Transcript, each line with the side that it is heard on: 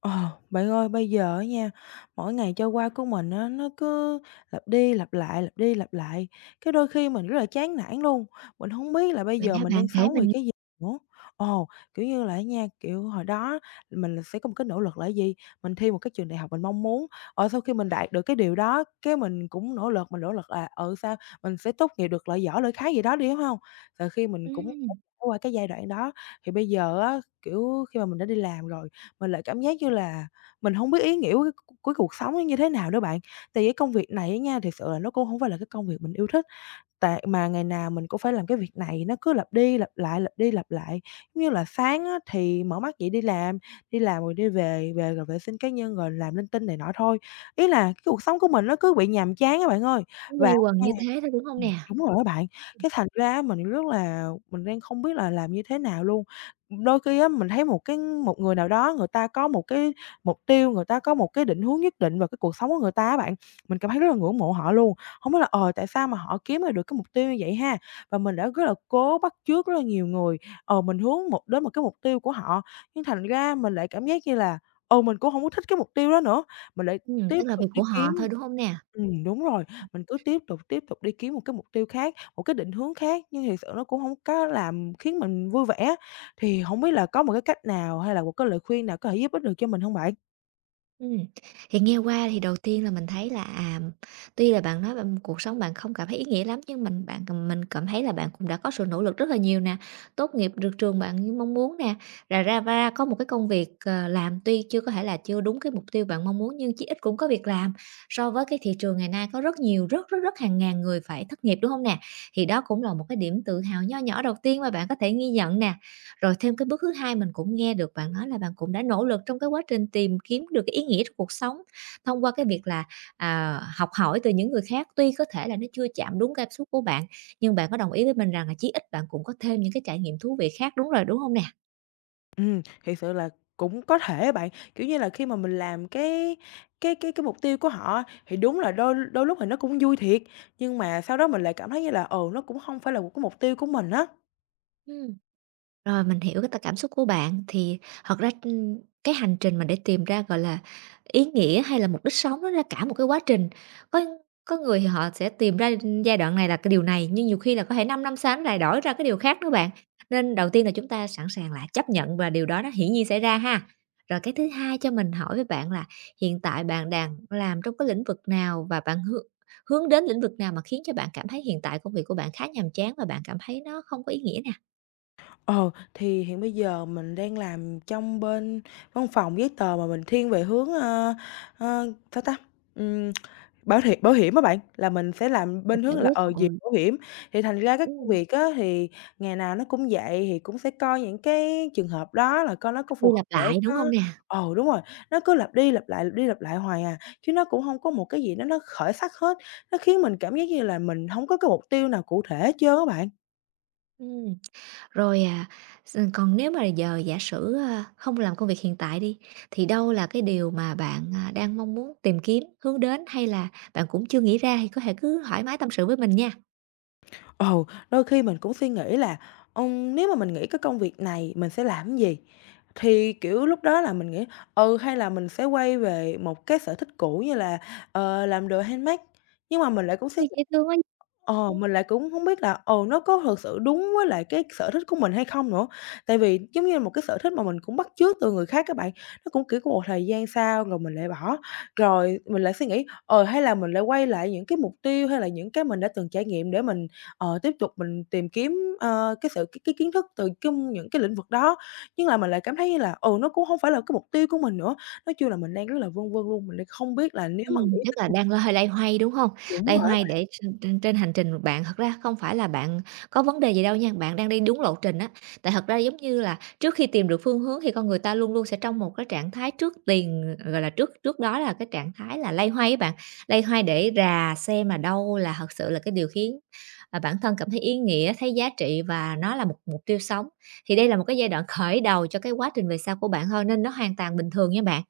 left: Ờ, bạn ơi, bây giờ á nha, mỗi ngày trôi qua của mình á, nó cứ lặp đi lặp lại, lặp đi lặp lại, cái đôi khi mình rất là chán nản luôn, mình hông biết là bây
right: Vậy
left: giờ
right: hả
left: mình
right: bạn?
left: đang
right: Kể
left: sống
right: mình
left: vì
right: nghe.
left: cái gì nữa. Ồ, kiểu như là á nha, kiểu, hồi đó mình là sẽ có một cái nỗ lực là gì? Mình thi một cái trường đại học mình mong muốn, sau khi mình đạt được cái điều đó, cái mình cũng nỗ lực, mình nỗ lực là, sao mình sẽ tốt nghiệp được loại giỏi, loại khá gì đó đi, đúng hông? Rồi khi mình cũng trải
right: Ừm.
left: qua cái giai đoạn đó, thì bây giờ á, kiểu, khi mà mình đã đi làm rồi mình lại cảm giác như là mình hông biết ý nghĩa của cuộc sống nó như thế nào nữa bạn. Tại vì cái công việc này á nha, thiệt sự là nó cũng hông phải là cái công việc mình yêu thích, tại mà ngày nào mình cũng phải làm cái việc này, nó cứ lặp đi lặp lại, lặp đi lặp lại. Giống như là sáng á thì mở mắt dậy đi làm rồi đi về, về rồi vệ sinh cá nhân rồi làm linh tinh này nọ thôi. Ý là cái cuộc sống của mình nó cứ bị nhàm chán á bạn ơi.
right: Nó quây
left: Và
right: quần như thế thôi, đúng hông nè?
left: Đúng rồi á bạn. Cái thành ra á mình đang không biết là làm như thế nào luôn. Đôi khi á mình thấy một người nào đó người ta có một cái mục tiêu, người ta có một cái định hướng nhất định vào cái cuộc sống của người ta á bạn, mình cảm thấy rất là ngưỡng mộ họ luôn. Hông biết là, tại sao mà họ kiếm ra được cái mục tiêu như vậy ha? Và mình đã rất là cố bắt chước rất là nhiều người, mình hướng đến một cái mục tiêu của họ, nhưng thành ra mình lại cảm giác như là, mình cũng hổng có thích cái mục tiêu đó nữa, mình lại tiếp
right: Tức là việc
left: tục đi
right: của họ
left: kiếm.
right: thôi, đúng hông nè?
left: Đúng rồi. Mình cứ tiếp tục đi kiếm một cái mục tiêu khác, một cái định hướng khác, nhưng thiệt sự nó cũng hông có làm khiến mình vui vẻ á. Thì hổng biết là có một cái cách nào hay là một cái lời khuyên nào có thể giúp ích được cho mình hông bạn?
right: Ừm, thì nghe qua thì đầu tiên là mình thấy là, tuy là bạn nói bạn cuộc sống bạn không cảm thấy ý nghĩa lắm, nhưng mình, bạn mình cảm thấy là bạn cũng đã có sự nỗ lực rất là nhiều nè, tốt nghiệp được trường bạn như mong muốn nè, ra ra va có một cái công việc, làm tuy chưa có thể là chưa đúng cái mục tiêu bạn mong muốn, nhưng chí ít cũng có việc làm. So với cái thị trường ngày nay có rất nhiều, rất, rất, rất hàng ngàn người phải thất nghiệp, đúng không nè? Thì đó cũng là một cái điểm tự hào nho nhỏ đầu tiên mà bạn có thể ghi nhận nè. Rồi thêm cái bước thứ hai, mình cũng nghe được bạn nói là bạn cũng đã nỗ lực trong cái quá trình tìm kiếm được cái ý nghĩa trong cuộc sống, thông qua cái việc là, học hỏi từ những người khác. Tuy có thể là nó chưa chạm đúng cảm xúc của bạn, nhưng bạn có đồng ý với mình rằng là chí ít bạn cũng có thêm những cái trải nghiệm thú vị khác, đúng rồi, đúng không nè?
left: Thiệt sự là cũng có thể á bạn, kiểu như là, khi mà mình làm cái mục tiêu của họ á, thì đúng là đôi đôi lúc thì nó cũng vui thiệt, nhưng mà sau đó mình lại cảm thấy như là, nó cũng hông phải là một cái mục tiêu của mình á.
right: Ừm. Rồi, mình hiểu cái cảm xúc của bạn. Thì thật ra, cái hành trình mà để tìm ra, gọi là, ý nghĩa hay là mục đích sống nó là cả một cái quá trình. Có có người thì họ sẽ tìm ra giai đoạn này là cái điều này, nhưng nhiều khi là có thể 5 năm năm sau nó lại đổi ra cái điều khác nữa bạn. Nên đầu tiên là chúng ta sẵn sàng là chấp nhận và điều đó nó hiển nhiên xảy ra ha. Rồi cái thứ hai, cho mình hỏi với bạn là hiện tại bạn đang làm trong cái lĩnh vực nào, và bạn hướng hướng đến lĩnh vực nào mà khiến cho bạn cảm thấy hiện tại công việc của bạn khá nhàm chán và bạn cảm thấy nó không có ý nghĩa nè,
left: Ờ, thì hiện bây giờ mình đang làm trong bên văn phòng giấy tờ mà mình thiên về hướng, ơ, ơ, sao ta, ừm, bảo hiểm á bạn, là mình sẽ làm
right: để
left: bên hướng
right: giải
left: là, gì
right: quyết?
left: bảo hiểm. Thì thành ra cái công
right: Ừm.
left: việc á thì ngày nào nó cũng vậy, thì cũng sẽ coi những cái trường hợp đó là coi nó có
right: Lặp đi
left: phù
right: lặp
left: hợp. để
right: lại, đúng
left: có
right: hông nè?
left: ờ, đúng rồi, nó cứ lặp đi lặp lại, lặp đi lặp lại hoài à, chứ nó cũng không có một cái gì đó nó khởi sắc hết. Nó khiến mình cảm giác như là mình không có cái mục tiêu nào cụ thể hết trơn á bạn.
right: Ừm, rồi, à, s còn nếu mà giờ giả sử, không làm công việc hiện tại đi, thì đâu là cái điều mà bạn, đang mong muốn tìm kiếm, hướng đến, hay là bạn cũng chưa nghĩ ra thì có thể cứ thoải mái tâm sự với mình nha.
left: Ồ, đôi khi mình cũng suy nghĩ là, nếu mà mình nghỉ cái công việc này mình sẽ làm cái gì? Thì, kiểu, lúc đó là mình nghĩ, hay là mình sẽ quay về một cái sở thích cũ như là, làm đồ handmade. Nhưng mà mình lại cũng suy
right: Ôi,
left: nghĩ.
right: dễ thương quá!
left: ờ,
right: Ừm.
left: mình lại cũng không biết là, nó có thực sự đúng với lại cái sở thích của mình hay không nữa. Tại vì giống như là một cái sở thích mà mình cũng bắt chước từ người khác các bạn, nó cũng, kiểu, có một thời gian sau rồi mình lại bỏ. Rồi mình lại suy nghĩ, hay là mình lại quay lại những cái mục tiêu hay là những cái mình đã từng trải nghiệm để mình tiếp tục mình tìm kiếm, cái sự cái kiến thức từ chung những cái lĩnh vực đó, nhưng là mình lại cảm thấy như là, nó cũng không phải là cái mục tiêu của mình nữa. Nói chung là mình đang rất là vân vân luôn, mình đang không biết là nếu mà nghĩ.
right: Tức là
left: tới-
right: đang hơi loay hoay, đúng hông?
left: đúng
right: Loay
left: rồi.
right: hoay để trên trên trên hành trình, bạn thật ra không phải là bạn có vấn đề gì đâu nha, bạn đang đi đúng lộ trình á. Tại thật ra giống như là trước khi tìm được phương hướng thì con người ta luôn luôn sẽ trong một cái trạng thái trước tiền gọi là, trước trước đó là cái trạng thái là loay hoay á bạn, loay hoay để rà xem là đâu là thật sự là cái điều khiến, bản thân cảm thấy ý nghĩa, thấy giá trị và nó là một mục tiêu sống. Thì đây là một cái giai đoạn khởi đầu cho cái quá trình về sau của bạn thôi, nên nó hoàn toàn bình thường nha bạn.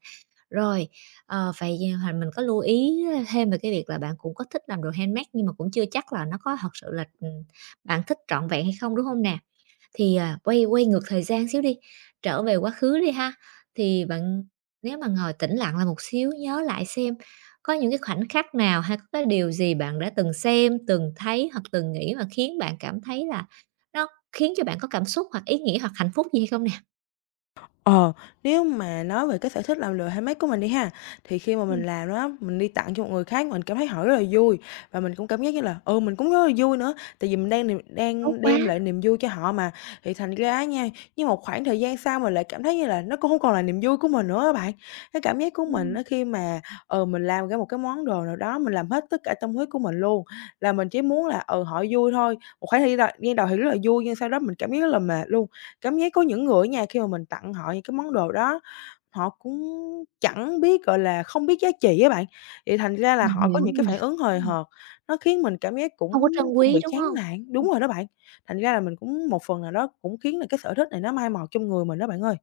right: Rồi, vậy thì mình có lưu ý thêm về cái việc là bạn cũng có thích làm đồ handmade, nhưng mà cũng chưa chắc là nó có thật sự là, bạn thích trọn vẹn hay không, đúng không nè? Thì, quay quay ngược thời gian xíu đi, trở về quá khứ đi ha, thì bạn nếu mà ngồi tĩnh lặng lại một xíu, nhớ lại xem có những cái khoảnh khắc nào hay có cái điều gì bạn đã từng xem, từng thấy hoặc từng nghĩ mà khiến bạn cảm thấy là nó khiến cho bạn có cảm xúc hoặc ý nghĩa hoặc hạnh phúc gì hay không nè?
left: Ờ, nếu mà nói về cái sở thích làm lừa handmade của mình đi ha, thì khi mà mình
right: Ừm.
left: làm đó mình đi tặng cho một người khác, mình cảm thấy họ rất là vui và mình cũng cảm giác như là, mình cũng rất là vui nữa, tại vì mình
right: Tốt
left: đang
right: quá!
left: đem lại niềm vui cho họ mà. Thì thành ra nha, nhưng một khoảng thời gian sau mình lại cảm thấy như là nó cũng không còn là niềm vui của mình nữa á bạn. Cái cảm giác của mình
right: Ừm.
left: đó khi mà, mình làm ra một cái món đồ nào đó, mình làm hết tất cả tâm huyết của mình luôn, là mình chỉ muốn là, họ vui thôi. Một khoảng thời gian đầu thì rất là vui nhưng sau đó mình cảm giác rất là mệt luôn. Cảm giác có những người á nha, khi mà mình tặng họ những cái món đồ đó, họ cũng chẳng biết, gọi là, không biết giá trị á bạn, vậy thành ra là
right: Mình
left: họ có
right: hiểu
left: những
right: nè.
left: cái phản ứng hời
right: Ừm.
left: hợt, nó khiến mình cảm giác
right: Không
left: cũng
right: có trân
left: cũng
right: quý,
left: bị
right: đúng
left: chán
right: hông?
left: nản
right: Ừm,
left: đúng rồi đó bạn. Thành ra là mình cũng một phần nào đó cũng khiến là cái sở thích này nó mai một trong người mình đó bạn ơi.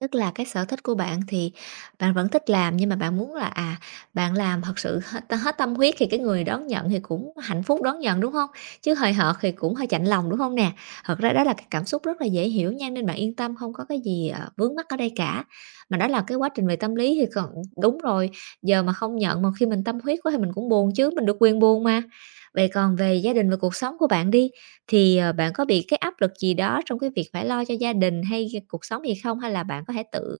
right: tức là cái sở thích của bạn thì bạn vẫn thích làm, nhưng mà bạn muốn là, bạn làm thật sự hết hết tâm huyết thì cái người đón nhận thì cũng hạnh phúc đón nhận, đúng hông? Chứ hời hợt thì cũng hơi chạnh lòng, đúng hông nè? Thật ra đó là cái cảm xúc rất là dễ hiểu nha, nên bạn yên tâm, không có cái gì, vướng mắc ở đây cả. Mà đó là cái quá trình về tâm lý thì còn đúng rồi, giờ mà không nhận mà khi mình tâm huyết quá thì mình cũng buồn chứ, mình được quyền buồn mà. Vậy còn về gia đình và cuộc sống của bạn đi, thì, bạn có bị cái áp lực gì đó trong cái việc phải lo cho gia đình hay cuộc sống gì không? Hay là bạn có thể tự,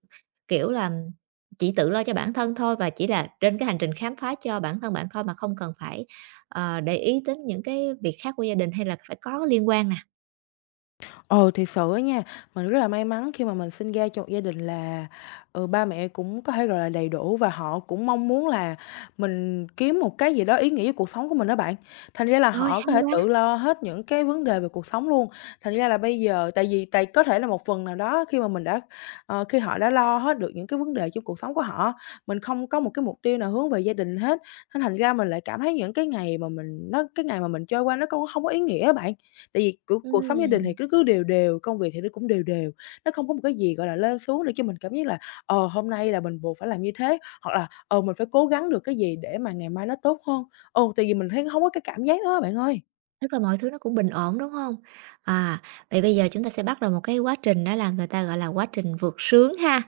right: kiểu là, chỉ tự lo cho bản thân thôi, và chỉ là trên cái hành trình khám phá cho bản thân bạn thôi mà không cần phải, để ý đến những cái việc khác của gia đình hay là phải có liên quan nè?
left: Ừ, thiệt sự á nha, mình rất là may mắn khi mà mình sinh ra trong gia đình là, ba mẹ cũng có thể gọi là đầy đủ và họ cũng mong muốn là mình kiếm một cái gì đó ý nghĩa với cuộc sống của mình đó bạn. Thành ra là
right: Rồi,
left: họ
right: hay
left: có thể
right: quá!
left: tự lo hết những cái vấn đề về cuộc sống luôn. Thành ra là bây giờ tại vì tại có thể là một phần nào đó khi mà mình đã khi họ đã lo hết được những cái vấn đề trong cuộc sống của họ, mình không có một cái mục tiêu nào hướng về gia đình hết, nên thành ra mình lại cảm thấy những cái ngày mà mình nó cái ngày mà mình trôi qua nó cũng không có ý nghĩa á bạn. Tại vì cuộc sống gia đình thì
right: Ừm.
left: cứ cứ đều đều, công việc thì nó cũng đều đều, nó không có một cái gì, gọi là, lên xuống để cho mình cảm giác là, hôm nay là mình buộc phải làm như thế, hoặc là, mình phải cố gắng được cái gì để mà ngày mai nó tốt hơn. Tại vì mình thấy không có cái cảm giác đó bạn ơi.
right: Tức là mọi thứ nó cũng bình ổn, đúng không? À, vậy bây giờ chúng ta sẽ bắt đầu một cái quá trình, đó là người ta gọi là quá trình vượt sướng ha.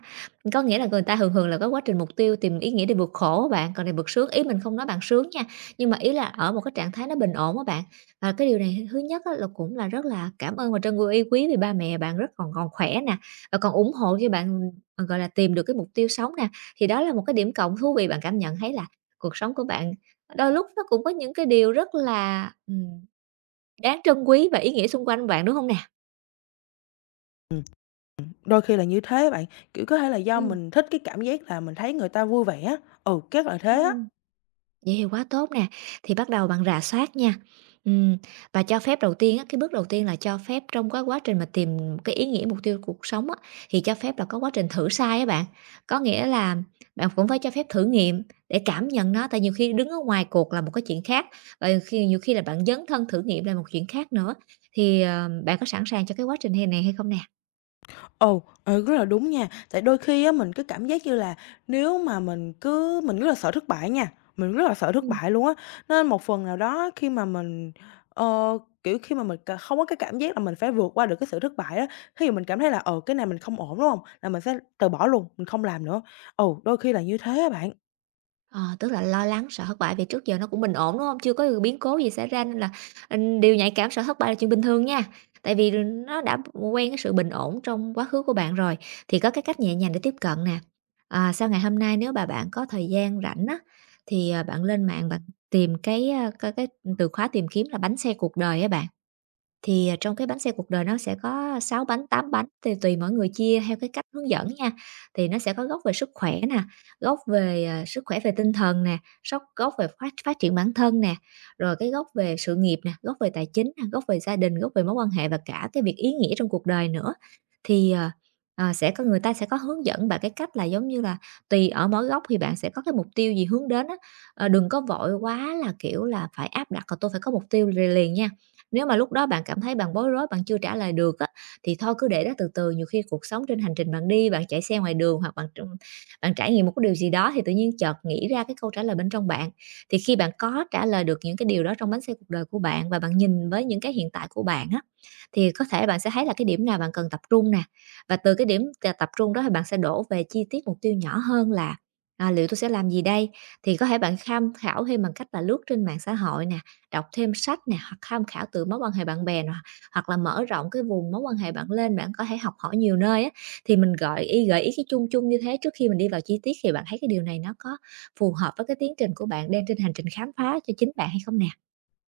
right: Có nghĩa là người ta thường thường là có quá trình mục tiêu tìm ý nghĩa để vượt khổ á bạn, còn này vượt sướng, ý mình không nói bạn sướng nha, nhưng mà ý là ở một cái trạng thái nó bình ổn á bạn. Và cái điều này thứ nhất á là cũng là rất là cảm ơn và trân quý quý vì ba mẹ bạn rất còn còn khỏe nè, và còn ủng hộ cho bạn, gọi là, tìm được cái mục tiêu sống nè. Thì đó là một cái điểm cộng thú vị, bạn cảm nhận thấy là cuộc sống của bạn đôi lúc nó cũng có những cái điều rất là, đáng trân quý và ý nghĩa xung quanh bạn, đúng không nè?
left: Ừm, đôi khi là như thế bạn, kiểu, có thể là do
right: Ừm.
left: mình thích cái cảm giác là mình thấy người ta vui vẻ á, chắc là thế á.
right: Ừm, vậy thì quá tốt nè. Thì bắt đầu bằng rà soát nha, ừm, và cho phép đầu tiên á, cái bước đầu tiên là cho phép trong cái quá trình mà tìm cái ý nghĩa mục tiêu cuộc sống á, thì cho phép là có quá trình thử sai á bạn. Có nghĩa là bạn cũng phải cho phép thử nghiệm để cảm nhận nó, tại nhiều khi đứng ở ngoài cuộc là một cái chuyện khác, và nhiều khi là bạn dấn thân thử nghiệm là một chuyện khác nữa. Thì, bạn có sẵn sàng cho cái quá trình hè này hay không nè?
left: Ồ, rất là đúng nha. Tại đôi khi á mình cứ cảm giác như là nếu mà mình rất là sợ thất bại nha, mình rất là sợ thất bại luôn á. Nên một phần nào đó khi mà mình, ờ, kiểu, khi mà mình không có cái cảm giác là mình phải vượt qua được cái sự thất bại đó, khi mà mình cảm thấy là, cái này mình không ổn, đúng không? Là mình sẽ từ bỏ luôn, mình không làm nữa. Ồ, đôi khi là như thế á bạn.
right: Ờ, tức là lo lắng, sợ thất bại vì trước giờ nó cũng bình ổn, đúng không? Chưa có biến cố gì xảy ra, nên là, điều nhạy cảm, sợ thất bại là chuyện bình thường nha. Tại vì nó đã quen cái sự bình ổn trong quá khứ của bạn rồi, thì có cái cách nhẹ nhàng để tiếp cận nè. À, sau ngày hôm nay nếu bạn có thời gian rảnh á, thì, bạn lên mạng bạn coi cái từ khóa tìm kiếm là "bánh xe cuộc đời" á bạn. Thì, trong cái bánh xe cuộc đời nó sẽ có 6 bánh, 8 bánh, tùy tùy mỗi người chia theo cái cách hướng dẫn nha. Thì nó sẽ có gốc về sức khỏe nè, gốc về, sức khỏe về tinh thần nè, gốc về phát phát triển bản thân nè, rồi cái gốc về sự nghiệp nè, gốc về tài chính nè, gốc về gia đình, gốc về mối quan hệ và cả cái việc ý nghĩa trong cuộc đời nữa. Thì, sẽ có người ta sẽ có hướng dẫn bạn cái cách là, giống như là, tùy ở mỗi góc thì bạn sẽ có cái mục tiêu gì hướng đến á. Ờ, đừng có vội quá là, kiểu là, phải áp đặt là "Tôi phải có mục tiêu liền liền nha." Nếu mà lúc đó bạn cảm thấy bạn bối rối, bạn chưa trả lời được á, thì thôi cứ để đó từ từ, nhiều khi cuộc sống trên hành trình bạn đi, bạn chạy xe ngoài đường hoặc bạn trải nghiệm một cái điều gì đó thì tự nhiên chợt nghĩ ra cái câu trả lời bên trong bạn. Thì khi bạn có trả lời được những cái điều đó trong bánh xe cuộc đời của bạn và bạn nhìn với những cái hiện tại của bạn á, thì có thể bạn sẽ thấy là cái điểm nào bạn cần tập trung nè, và từ cái điểm tập trung đó thì bạn sẽ đổ về chi tiết mục tiêu nhỏ hơn là "À, liệu tôi sẽ làm gì đây?" Thì có thể bạn tham khảo thêm bằng cách là lướt trên mạng xã hội nè, đọc thêm sách nè, hoặc tham khảo từ mối quan hệ bạn bè nè, hoặc là mở rộng cái vùng mối quan hệ bạn lên, bạn có thể học hỏi nhiều nơi á. Thì mình gợi ý cái chung chung như thế trước khi mình đi vào chi tiết, thì bạn thấy cái điều này nó có phù hợp với cái tiến trình của bạn đang trên hành trình khám phá cho chính bạn hay không nè?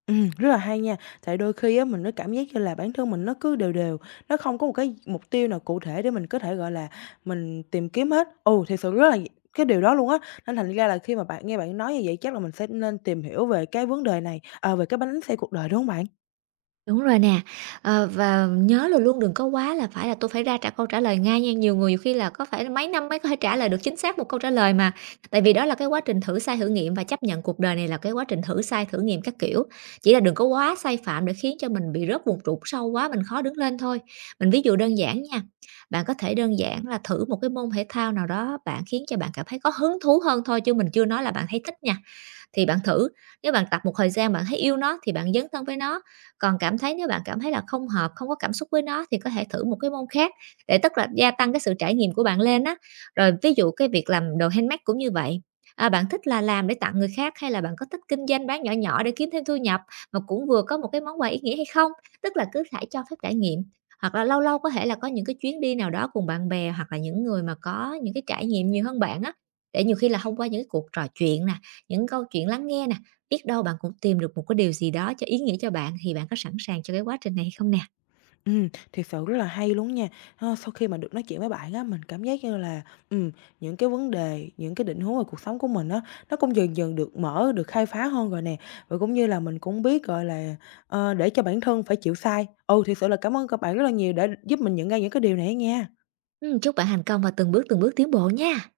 left: Rất là hay nha. Tại đôi khi á, mình nó cảm giác như là bản thân mình nó cứ đều đều, nó không có một cái mục tiêu nào cụ thể để mình có thể, gọi là, mình tìm kiếm hết. Ồ, thiệt sự rất là cái điều đó luôn á, nên thành ra là khi mà bạn nghe bạn nói như vậy chắc là mình sẽ nên tìm hiểu về cái vấn đề này, về cái bánh xe cuộc đời, đúng không bạn?
right: Đúng rồi nè, và nhớ là luôn đừng có quá là phải là "Tôi phải ra trả câu trả lời ngay nha." Nhiều người nhiều khi là có phải mấy năm mới có thể trả lời được chính xác một câu trả lời mà, tại vì đó là cái quá trình thử sai thử nghiệm, và chấp nhận cuộc đời này là cái quá trình thử sai thử nghiệm các kiểu. Chỉ là đừng có quá sai phạm để khiến cho mình bị rớt vùng trũng sâu quá, mình khó đứng lên thôi. Mình ví dụ đơn giản nha, bạn có thể đơn giản là thử một cái môn thể thao nào đó bạn khiến cho bạn cảm thấy có hứng thú hơn thôi, chứ mình chưa nói là bạn thấy thích nha, thì bạn thử. Nếu bạn tập một thời gian bạn thấy yêu nó thì bạn dấn thân với nó, còn cảm thấy nếu bạn cảm thấy là không hợp, không có cảm xúc với nó thì có thể thử một cái môn khác, để tức là gia tăng cái sự trải nghiệm của bạn lên á. Rồi ví dụ cái việc làm đồ handmade cũng như vậy, à, bạn thích là làm để tặng người khác hay là bạn có thích kinh doanh bán nhỏ nhỏ để kiếm thêm thu nhập mà cũng vừa có một cái món quà ý nghĩa hay không? Tức là cứ phải cho phép trải nghiệm. Hoặc là lâu lâu có thể là có những cái chuyến đi nào đó cùng bạn bè hoặc là những người mà có những cái trải nghiệm nhiều hơn bạn á, để nhiều khi là thông qua những cái cuộc trò chuyện nè, những câu chuyện lắng nghe nè, biết đâu bạn cũng tìm được một cái điều gì đó cho ý nghĩa cho bạn, thì bạn có sẵn sàng cho cái quá trình này hay không nè?
left: Thiệt sự rất là hay luôn nha. Sau khi mà được nói chuyện với bạn á, mình cảm giác như là, ừm, những cái vấn đề, những cái định hướng về cuộc sống của mình á, nó cũng dần dần được mở, được khai phá hơn rồi nè. Và cũng như là mình cũng biết, gọi là, để cho bản thân phải chịu sai. Ừ, thiệt sự là cảm ơn các bạn rất là nhiều đã giúp mình nhận ra những cái điều này nha.
right: Chúc bạn thành công và từng bước tiến bộ nha.